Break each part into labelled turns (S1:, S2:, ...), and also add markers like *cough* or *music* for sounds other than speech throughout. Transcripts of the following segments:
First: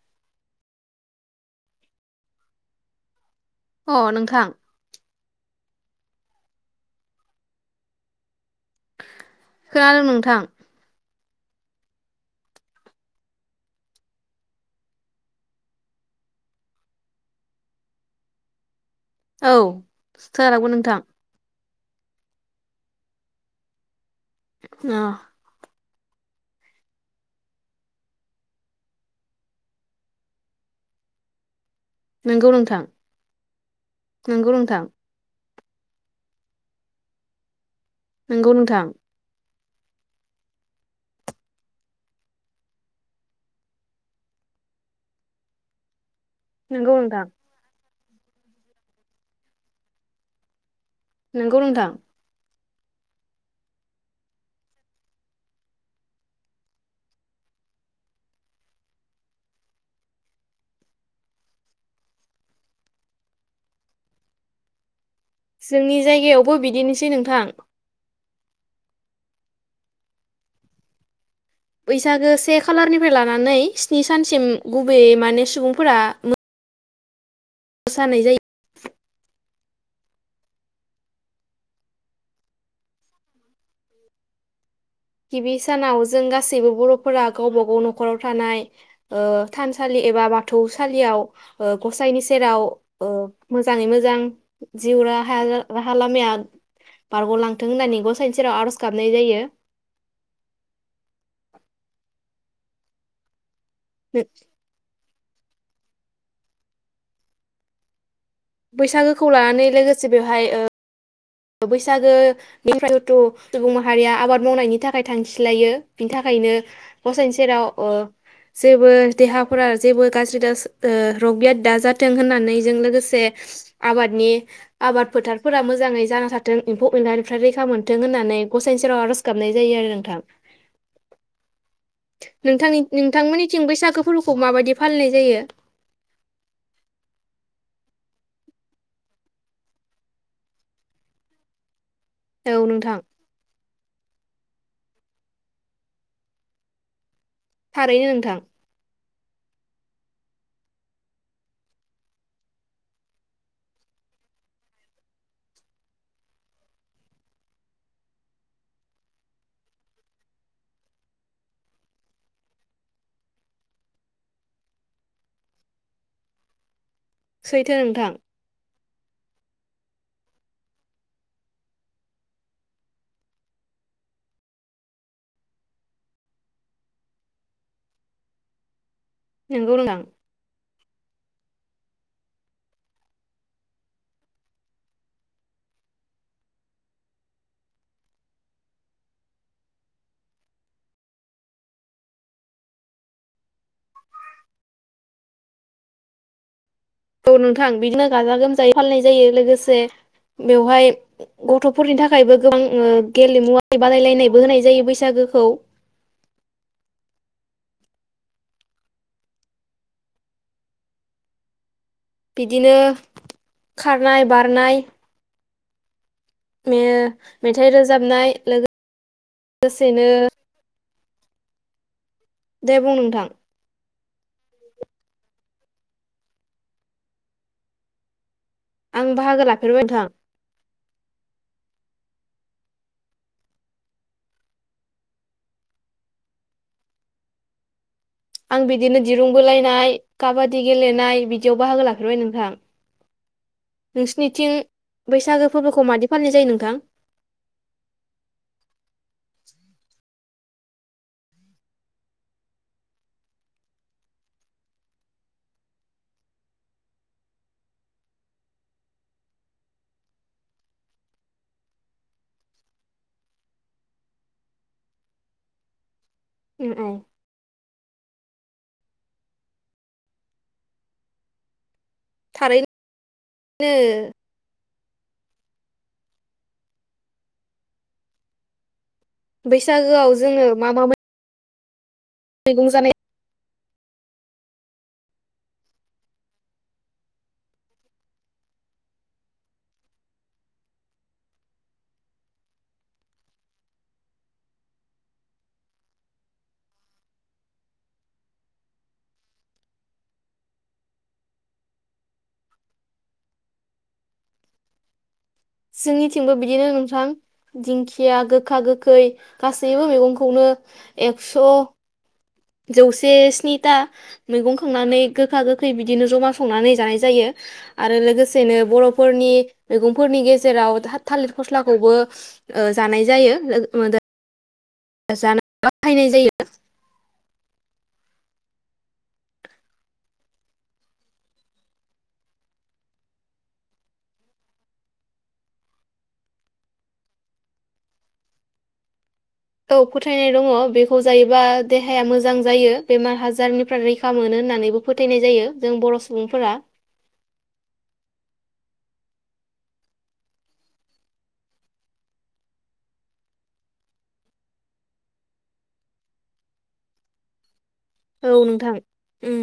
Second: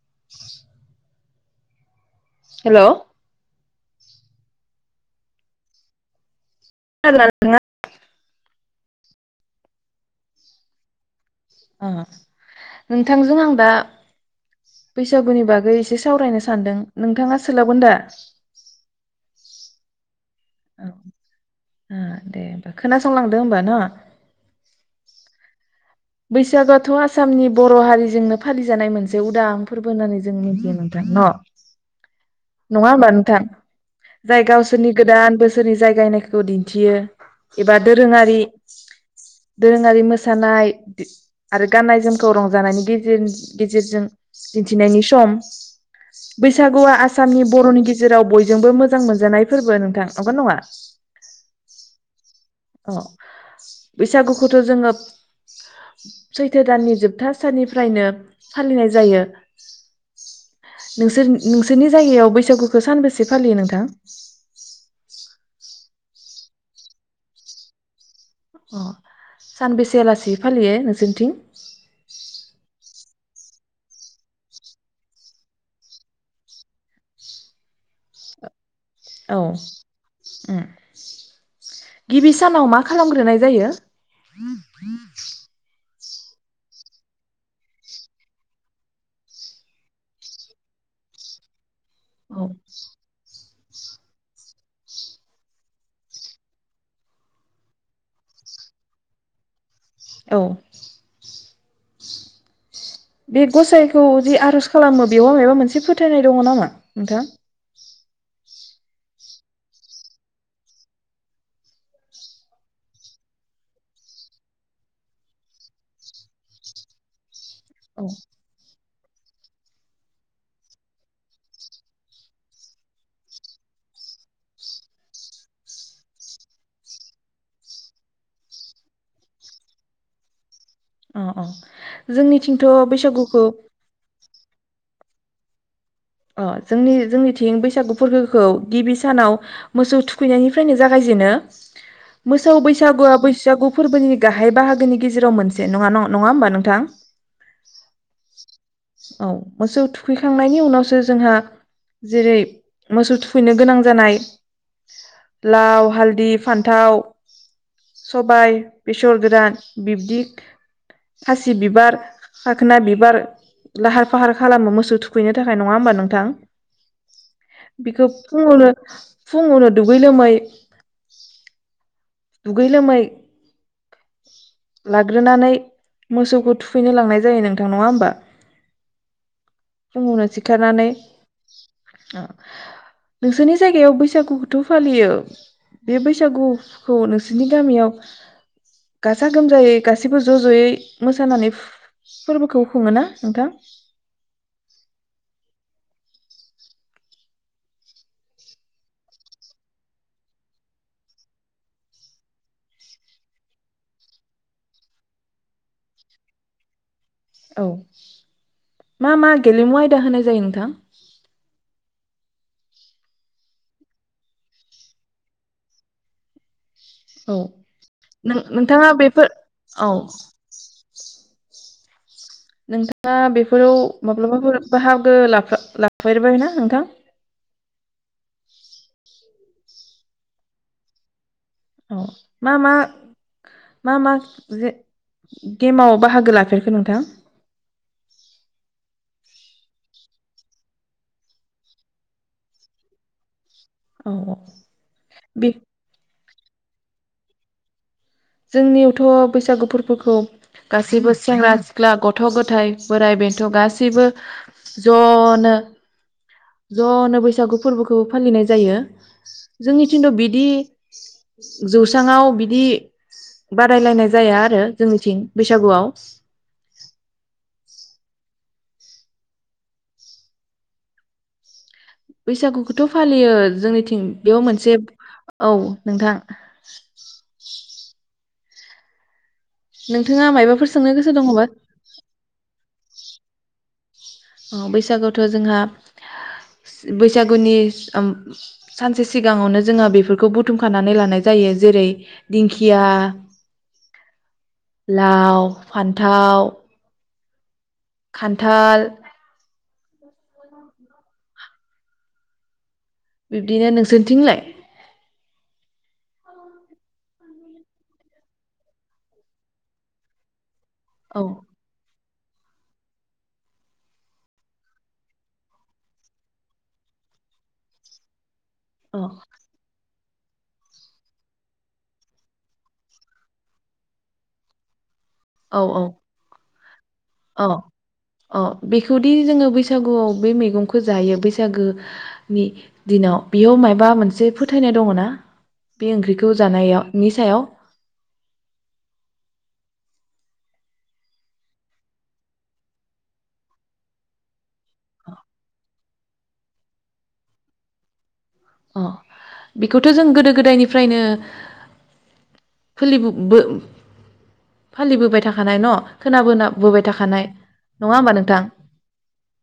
S1: *inaudible* हेल'।
S2: अ नोंथां।
S1: खोनादों ना नोंथाङा?
S2: खोनादों नोंथां।
S1: उम नोंथांजों आं दा बैसागुनि बागै एसे सावरायनो सानदों नोंथाङा सोलाबगोन दा?
S2: औ। *unintelligible* नोंथां।
S1: ओ दे होमबा, खोनासंलांदो होमबा ना
S2: *unintelligible*
S1: बैसागुआथ' आसामनि बर' हारिजोंनो फालिजानाय मोनसे उदां फोरबो होननानै जों मिथियो नोंथां न?
S2: नंगौ नोंथां
S1: नङा होमबा नोंथां जाय
S2: नंगौ नोंथां
S1: गावसोरनि गोदान बोसोर। जेरै जायगायनायखौ दिन्थियो। एबा दोरोङारि
S2: नंगौ नोंथां
S1: दोरोङारि मोसानाय इस आरो गाननाय जोमखौ रंजानायनि गेजेन गेजेरजों दिन्थिनायनि सम।
S2: नंगौ
S1: बैसागुआ
S2: नोंथां
S1: आसामनि बर'नि गेजे जेराव बयजोंबो मोजां मोनजानाय फोरबो नोंथां नंगौ नङा?
S2: नंगौ नोंथां
S1: अ बैसागुखौथ' जोङो सैथो दाननि जोबथा साननिफ्रायनो फालिनाय जायो। नोंसोर नोंसोरनि जायगायाव बैसागुखौ सानबेसे फालियो नोंथां?
S2: जोंनि जायगायावबो बिदिनोसै नोंथां।
S1: अ-सानबेसेआलासि फालियो नोंसोरनिथिं?
S2: बैसागो से खालारनिफ्राय लानानै स्नि सानसिम गुबैयै माने सुबुंफोरा मो
S1: औ ओम गिबि सानाव मा खालामग्रोनाय जायो?
S2: गिबि सानाव जो जों गासैबो बर'फोरा गावबा गाव न'खराव थानाय ओ थानसालि एबा बाथौ सालियाव ओ गसाइनि सेराव
S1: औ
S2: ओ मोजाङै मोजां जिउ राहाया राहा लामाया बारग'लांथों होननानै गसाइनि सेराव आर'ज गाबनाय जायो।
S1: औ बि गसाइखौ जि आर'ज खालामो बेयाव माबा मोनसे फोथायनाय दङ नामा नोंथां?
S2: बैसागोखौ लानानै लोगोसे बेवहाय ओ बैसागोनिफ्राय जिथुथु सुबुं माहारिया आबाद मावनायनि थाखाय थांखि लायो बिनि थाखायनो गसाइनि सेराव अ
S1: औ
S2: जेबो देहाफोरा जेबो गाज्रि दास ओ र'गियाद दा जाथों होननानै जों लोगोसे आबादनि आबाद फोथारफोरा मोजाङै जाना थाथों एम्फौ एनलानिफ्राय रैखा मोनथों होन्नानै गसाइनि सेराव आर'ज गाबनाय जायो आरो नोंथां।
S1: अ-अ जोंनिथिंथ'
S2: नोंथांनि
S1: बैसागुखौ
S2: नोंथांमोननिथिं बैसागो फोरबोखौ माबायदि फालिनाय जायो?
S1: अ जोंनि जोंनिथिं बैसागु फोरबोखौ गिबि सानाव मोसौ थुखैनायनिफ्रायनो जागायजेनो। मोसौ
S2: औ नोंथां
S1: बैसागुआ बैसागु फोरबोनि गाहाय बाहागोनि गेजेराव मोनसे नङा न नङा होमबा नोंथां?
S2: थारैनो नोंथां
S1: औ मोसौ थुखैखांनायनि उनावसो जोंहा जेरै मोसौ थुखैनो गोनां जानाय लाव, हालदि, फान्थाव, सबाय, बेसर गोदान बिब्दि खासि बिबार, खाखोना बिबार लाहार फाहार खालामो मोसौ थुखैनो थाखाय नङा होमबा? नोंथां
S2: सैथो
S1: बेखौ
S2: नोंथां
S1: फुङावनो फुङावनो दुगै लोमै दुगै लोमै लाग्रोनानै मोसौखौ थुखैनो लांनाय जायो नोंथां नङा होमबा
S2: नंगौ नोंथां
S1: फुङावनो सिखारनानै नोंसोरनि जायगायाव बैसागुखौथ' फालियो बे बैसागुखौ नोंसोरनि गामियाव गाजा गोमजायै गासैबो ज' ज'यै मोसानानै फोरबोखौ खुङोना नोंथां?
S2: औ नोंथां बिदिनो गाजा गोमजायै फालिनाय जायो लोगोसे बेवहाय गथ'फोरनि थाखायबो गोबां गेलेमु बादायलायनायबो होनाय जायो बैसागोखौ।
S1: औ मा मा गेलेमु आयदा होनाय जायो नोंथां?
S2: बिदिनो खारनाय बारनाय मे
S1: औ
S2: मेथाइ रोजाबनाय
S1: नों नोंथाङा बेफोर
S2: लोगो
S1: औ
S2: सेनो
S1: *inaudible*
S2: बुं
S1: नोंथाङा
S2: नोंथां
S1: बेफोराव माब्लाबाफोर बाहागो लाफो लाफेरबाय ना नोंथां?
S2: आं बाहागो लाफेरबाय *unintelligible* थां।
S1: अ मा मा मा मा जे गेमाव बाहागो लाफेरखो नोंथां?
S2: आं बिदिनो दिरुं बोलायनाय काबादि गेलेनाय बिदियाव बाहागो लाफेरबाय नोंथां।
S1: औ
S2: नोंसिनिथिं
S1: बे
S2: बैसागो फोरबोखौ मादि फालि जायो नोंथां?
S1: जोंनियावथ' बैसागु फोरफोरख गासैबो सेंग्रा सिख्ला गथ' गथाय बोराइ बेन्थ' गासैबो ज'नो ज'नो बैसागु फोरबोखौ फालिनाय जायो। जोंनिथिंथ' बिदि जौस्राङाव बिदि बादायलायनाय जाया आरो जोंनिथिं बैसागुआव।
S2: उ *unintelligible*
S1: *inaudible*
S2: थारैनो
S1: बैसागुखौथ' फालियो जोंनिथिं बेयाव मोनसे औ नोंथां।
S2: बैसागोआव
S1: नोंथाङा
S2: जोङो मा
S1: मायबाफोर
S2: मा
S1: सोंनो गोसो दङबा? *inaudible*
S2: मैगं जानाय
S1: अ बैसागुआवथ' जोंहा बैसागुनि उम सानसे सिगाङावनो जोंहा बेफोरखौ बुथुमखानानै लानाय जायो जेरै दिंखिया, लाव, फान्थाव खान्थाल बिब्दिनो, नोंसोरनिथिंलाय?
S2: जोंनिथिंबो बिदिनो नोंथां दिंखिया गोखा गोखै गासैबो मैगंखौनो
S1: औ
S2: एकस' जौसे स्निथा मैगं खांनानै गोखा गोखै बिदिनो जमा संनानै जानाय जायो। आरो लोगोस सेनो
S1: औ
S2: बर'फोरनि मैगं फोरनि गेजेराव था थालिर फस्लाखौबो ओ जानाय जायो *unintelligible* *unintelligible*
S1: औ औ
S2: बाहायनाय जायो।
S1: अ बेखौदि जोङो बैसागुआव बे मेगंखौ जायो बैसागोनि दिनाव बेयाव मायबा मोनसे फोथायनाय दङ ना बे ओंख्रिखौ जानाय नि सायाव?
S2: औ फोथायनाय दङ बेखौ जायोबा देहाया मोजां जायो बेमार हाजारनिफ्राय रैखा मोनो होननानैबो फोथायनाय जायो जों बर' सुबुंफोरा।
S1: अ बेखौथ' जों गोदो गोदायनिफ्रायनो फोलिबो फालिबोबाय थाखानाय न' खोनाबोबाय थाखानाय नङा होमबा
S2: औ नोंथां उम।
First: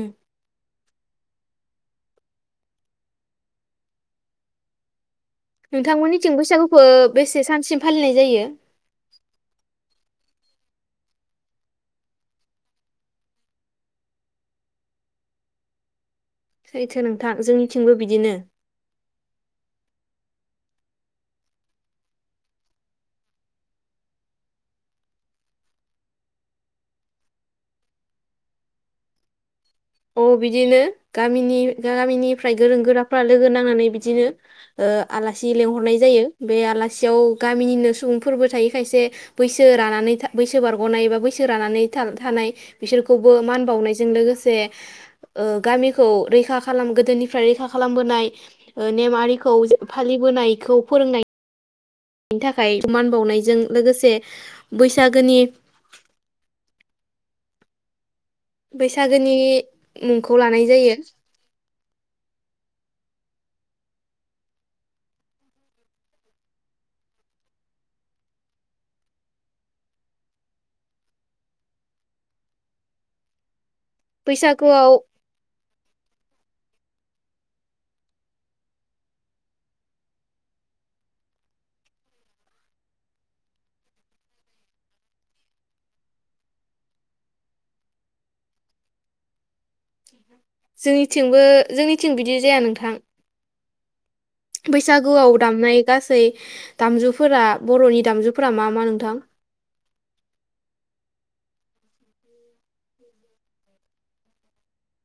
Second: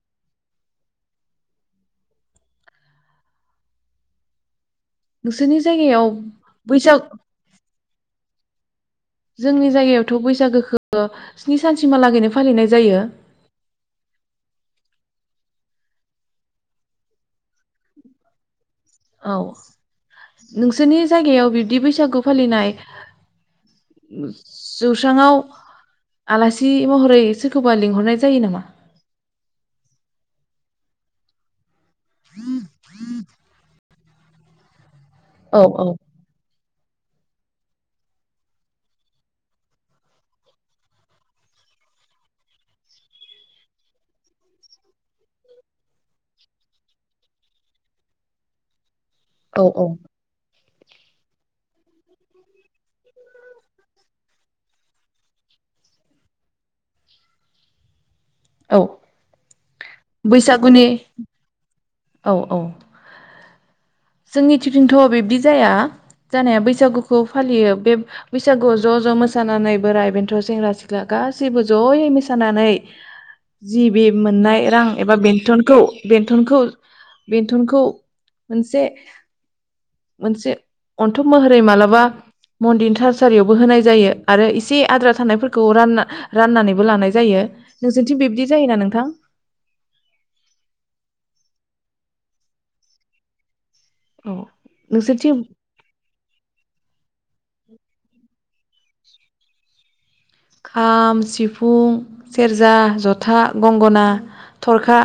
S1: नोंसोरनि जायगायाव
S2: नोंथांमोननिथिं बैसागुखौ
S1: बैसाग
S2: बेसे सानसिम फालिनाय जायो?
S1: जोंनि जायगायावथ' बैसागोखो स्नि सानसिमहालागैनो फालिनाय जायो।
S2: सैथो नोंथां जोंनिथिंबो बिदिनो।
S1: औ नोंसोरनि जायगायाव बिब्दि बैसागु फालिनाय जौसांआव आलासि महरै सोरखोबा लिंहरनाय जायो नामा?
S2: अ बिदिनो गामिनि गामिनिफ्राय गोरों गोराफ्रा लोगो नांनानै बिदिनो ओ। आलासि
S1: औ औ
S2: लेंहरनाय जायो बे आलास सेयाव गामिनिनो सुबुंफोरबो थायो खायसे बैसो रानानै बैसो बारग'नाय बा बैसो रानानै थानाय बिसोरखौबो मान बावनायजों लोगोसे ओ गामिखौ रैखा खालाम गोदोनिफ्राय रैखा खालामबोनाय ओन
S1: औ
S2: नेमारिखौजो
S1: औ
S2: फालिबोनायखौब फोरोंनाय बेनि थाखाय मान बावनायजों लोगोसे बैसागोनि
S1: औ
S2: बैसागोनि मुंखौ लानाय
S1: बैसागुनि
S2: जायो।
S1: औ औ। जोंनिथिथिंथ' बिब्दि जाया जानाया बैसागुखौ फालियो बे बैसागुआव ज' ज' मोसानानै बोराइ बेन्थ' सेंग्रा सिख्ला गासैबो ज'यै मोसानानै जि बि मोननाय रां
S2: बैसागुआव
S1: एबा बेथनखौ बेथनखौज बेन्थनखौ मोनसे‌ मोनसे अन्थब महरै मालाबा मन्दिन थारसारियावबो होनाय जायो आरो इसे आद्रा थानायफोरखौ रानना राननानैबो लानाय जायो नोंसिनथिं बिबदि जायोना नोंथां?
S2: जोंनिथिंबो जोंनिथिं बिदि जाया नोंथां। बैसागोआव
S1: नोंसोरनिथिं
S2: दामनाय गासै दामजुफ फोरा बर'नि दामजुफोरा मा मा नोंथां?
S1: खाम सिफुं सेरजा जथा गंगना थरखा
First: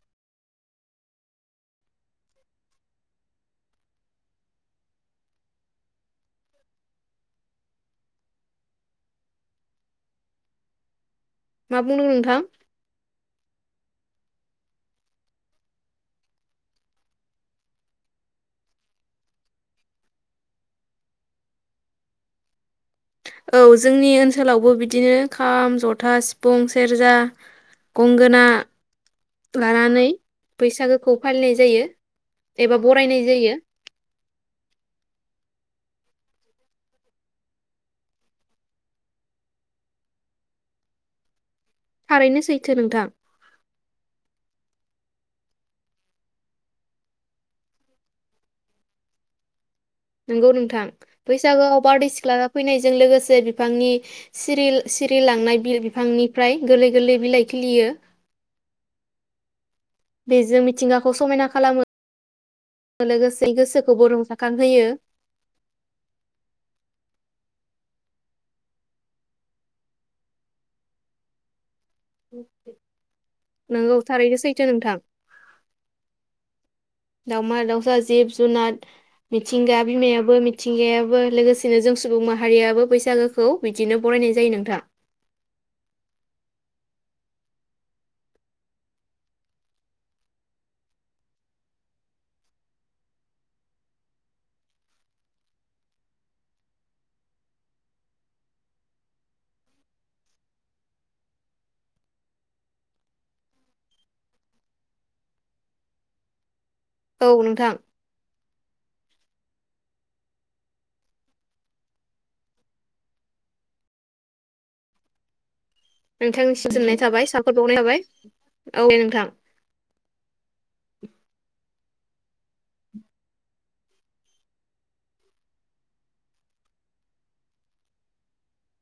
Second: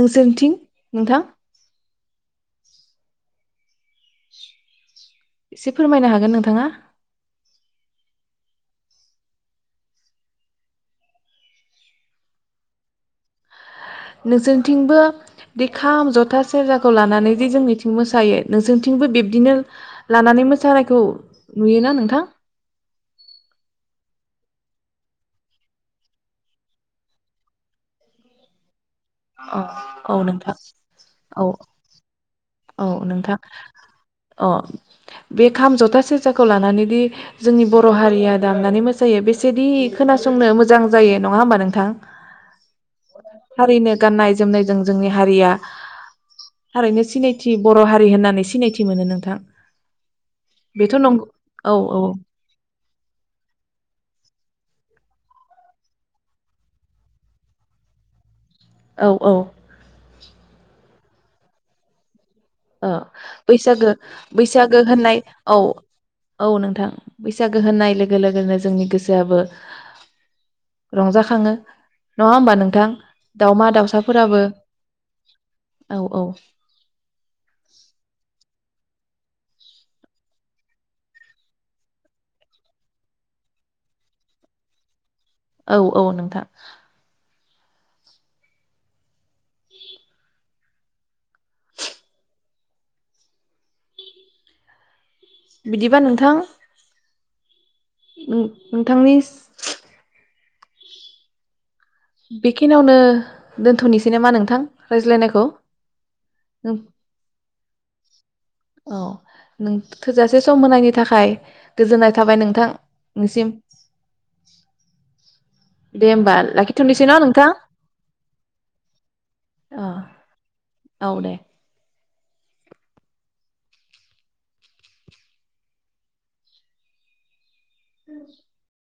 S1: नोंसोरनि थिं नोंथां एसे फोरमायनो हागोन नोंथाङा।
S2: मा बुंदों नोथां?
S1: नोंसोरथिंबो बे खाम जथा सेरजाखौ लानानै जे जोंनिथिं मोसायो नोंसोरथिंबो बिब्दिनो लानानै मोसानायखौ नुयोना नोंथां?
S2: औ जोंनि ओनसोलावबो बिदिनो खाम जथा सिफुं सेरजा गंगोना
S1: अ
S2: लानानै
S1: औ नोंथां
S2: बैसागोखौ
S1: औ
S2: फालिनाय जायो। एबा
S1: औ
S2: बरायनाय
S1: नोंथां
S2: जायो
S1: अ बेख खाम जथा सेरजाखौ लानानै दि जोंनि बर' हारिया दामनानै मोसायो बेसेदि खोनासंनो मोजां जायो नङा होमबा नों थां
S2: थारैनो सैथो नोंथां
S1: थारैनो गाननाय जोमनायज जों जोंनि हारिया थारैनो सिनायथ थि बर' हारि होननानै सिनायथि मोनो नोंथां।
S2: नोंगौ नोंथां
S1: बेथ' नंगौ औ
S2: बैसागोआव
S1: औ
S2: बारदै सिख्ला फैनायजों लोगोसे बिफांनि सिरिल सिरिलांनाय बिल बिफांनिफ्राय गोरलै गोरलै बिलाइ खिलियो।
S1: औ औ।
S2: बेजों मिथिंगाखौ समायना खालामो।
S1: ओ
S2: लोगोसे
S1: बैसागो
S2: गोसोखौबो
S1: बैसागो
S2: रंजाखांहोयो
S1: होननाय औ औ नोंथां। बैसागो होननाय लोगो लोगोनो जोंनि गोसोआबो रंजाखाङो। नंङा होमबा नोंथां दावमा
S2: नोंगौ थारैनो
S1: दाउसाफोराबो
S2: सैथो नोंथां
S1: औ औ
S2: दावमा- दाउसा जिबस जुनाद मिथिंगा बिमायाबो मिथिंगायाबो लोगोसेनो जों सुबुं माहारियाबो बैसागोखौ बिदिनो बरायनाय जायो नोंथां
S1: औ- औ नोंथां बिदिबा नोंथां उम नोंथांनिस बेखिनावनो दोनथ'नोसै नामा नोंथां रायज्लायनायखौ *unintelligible*
S2: औ नोंथां
S1: औ नों थोजासे सम होनायनि थाखाय गोजोननाय थाबाय नोंथां निसिम
S2: नोंथांनिसिमबो गोजोननाय थाबाय साफबायखर बावनाय थाबाय औ दे नोंथां
S1: औ औ दे *unintelligible*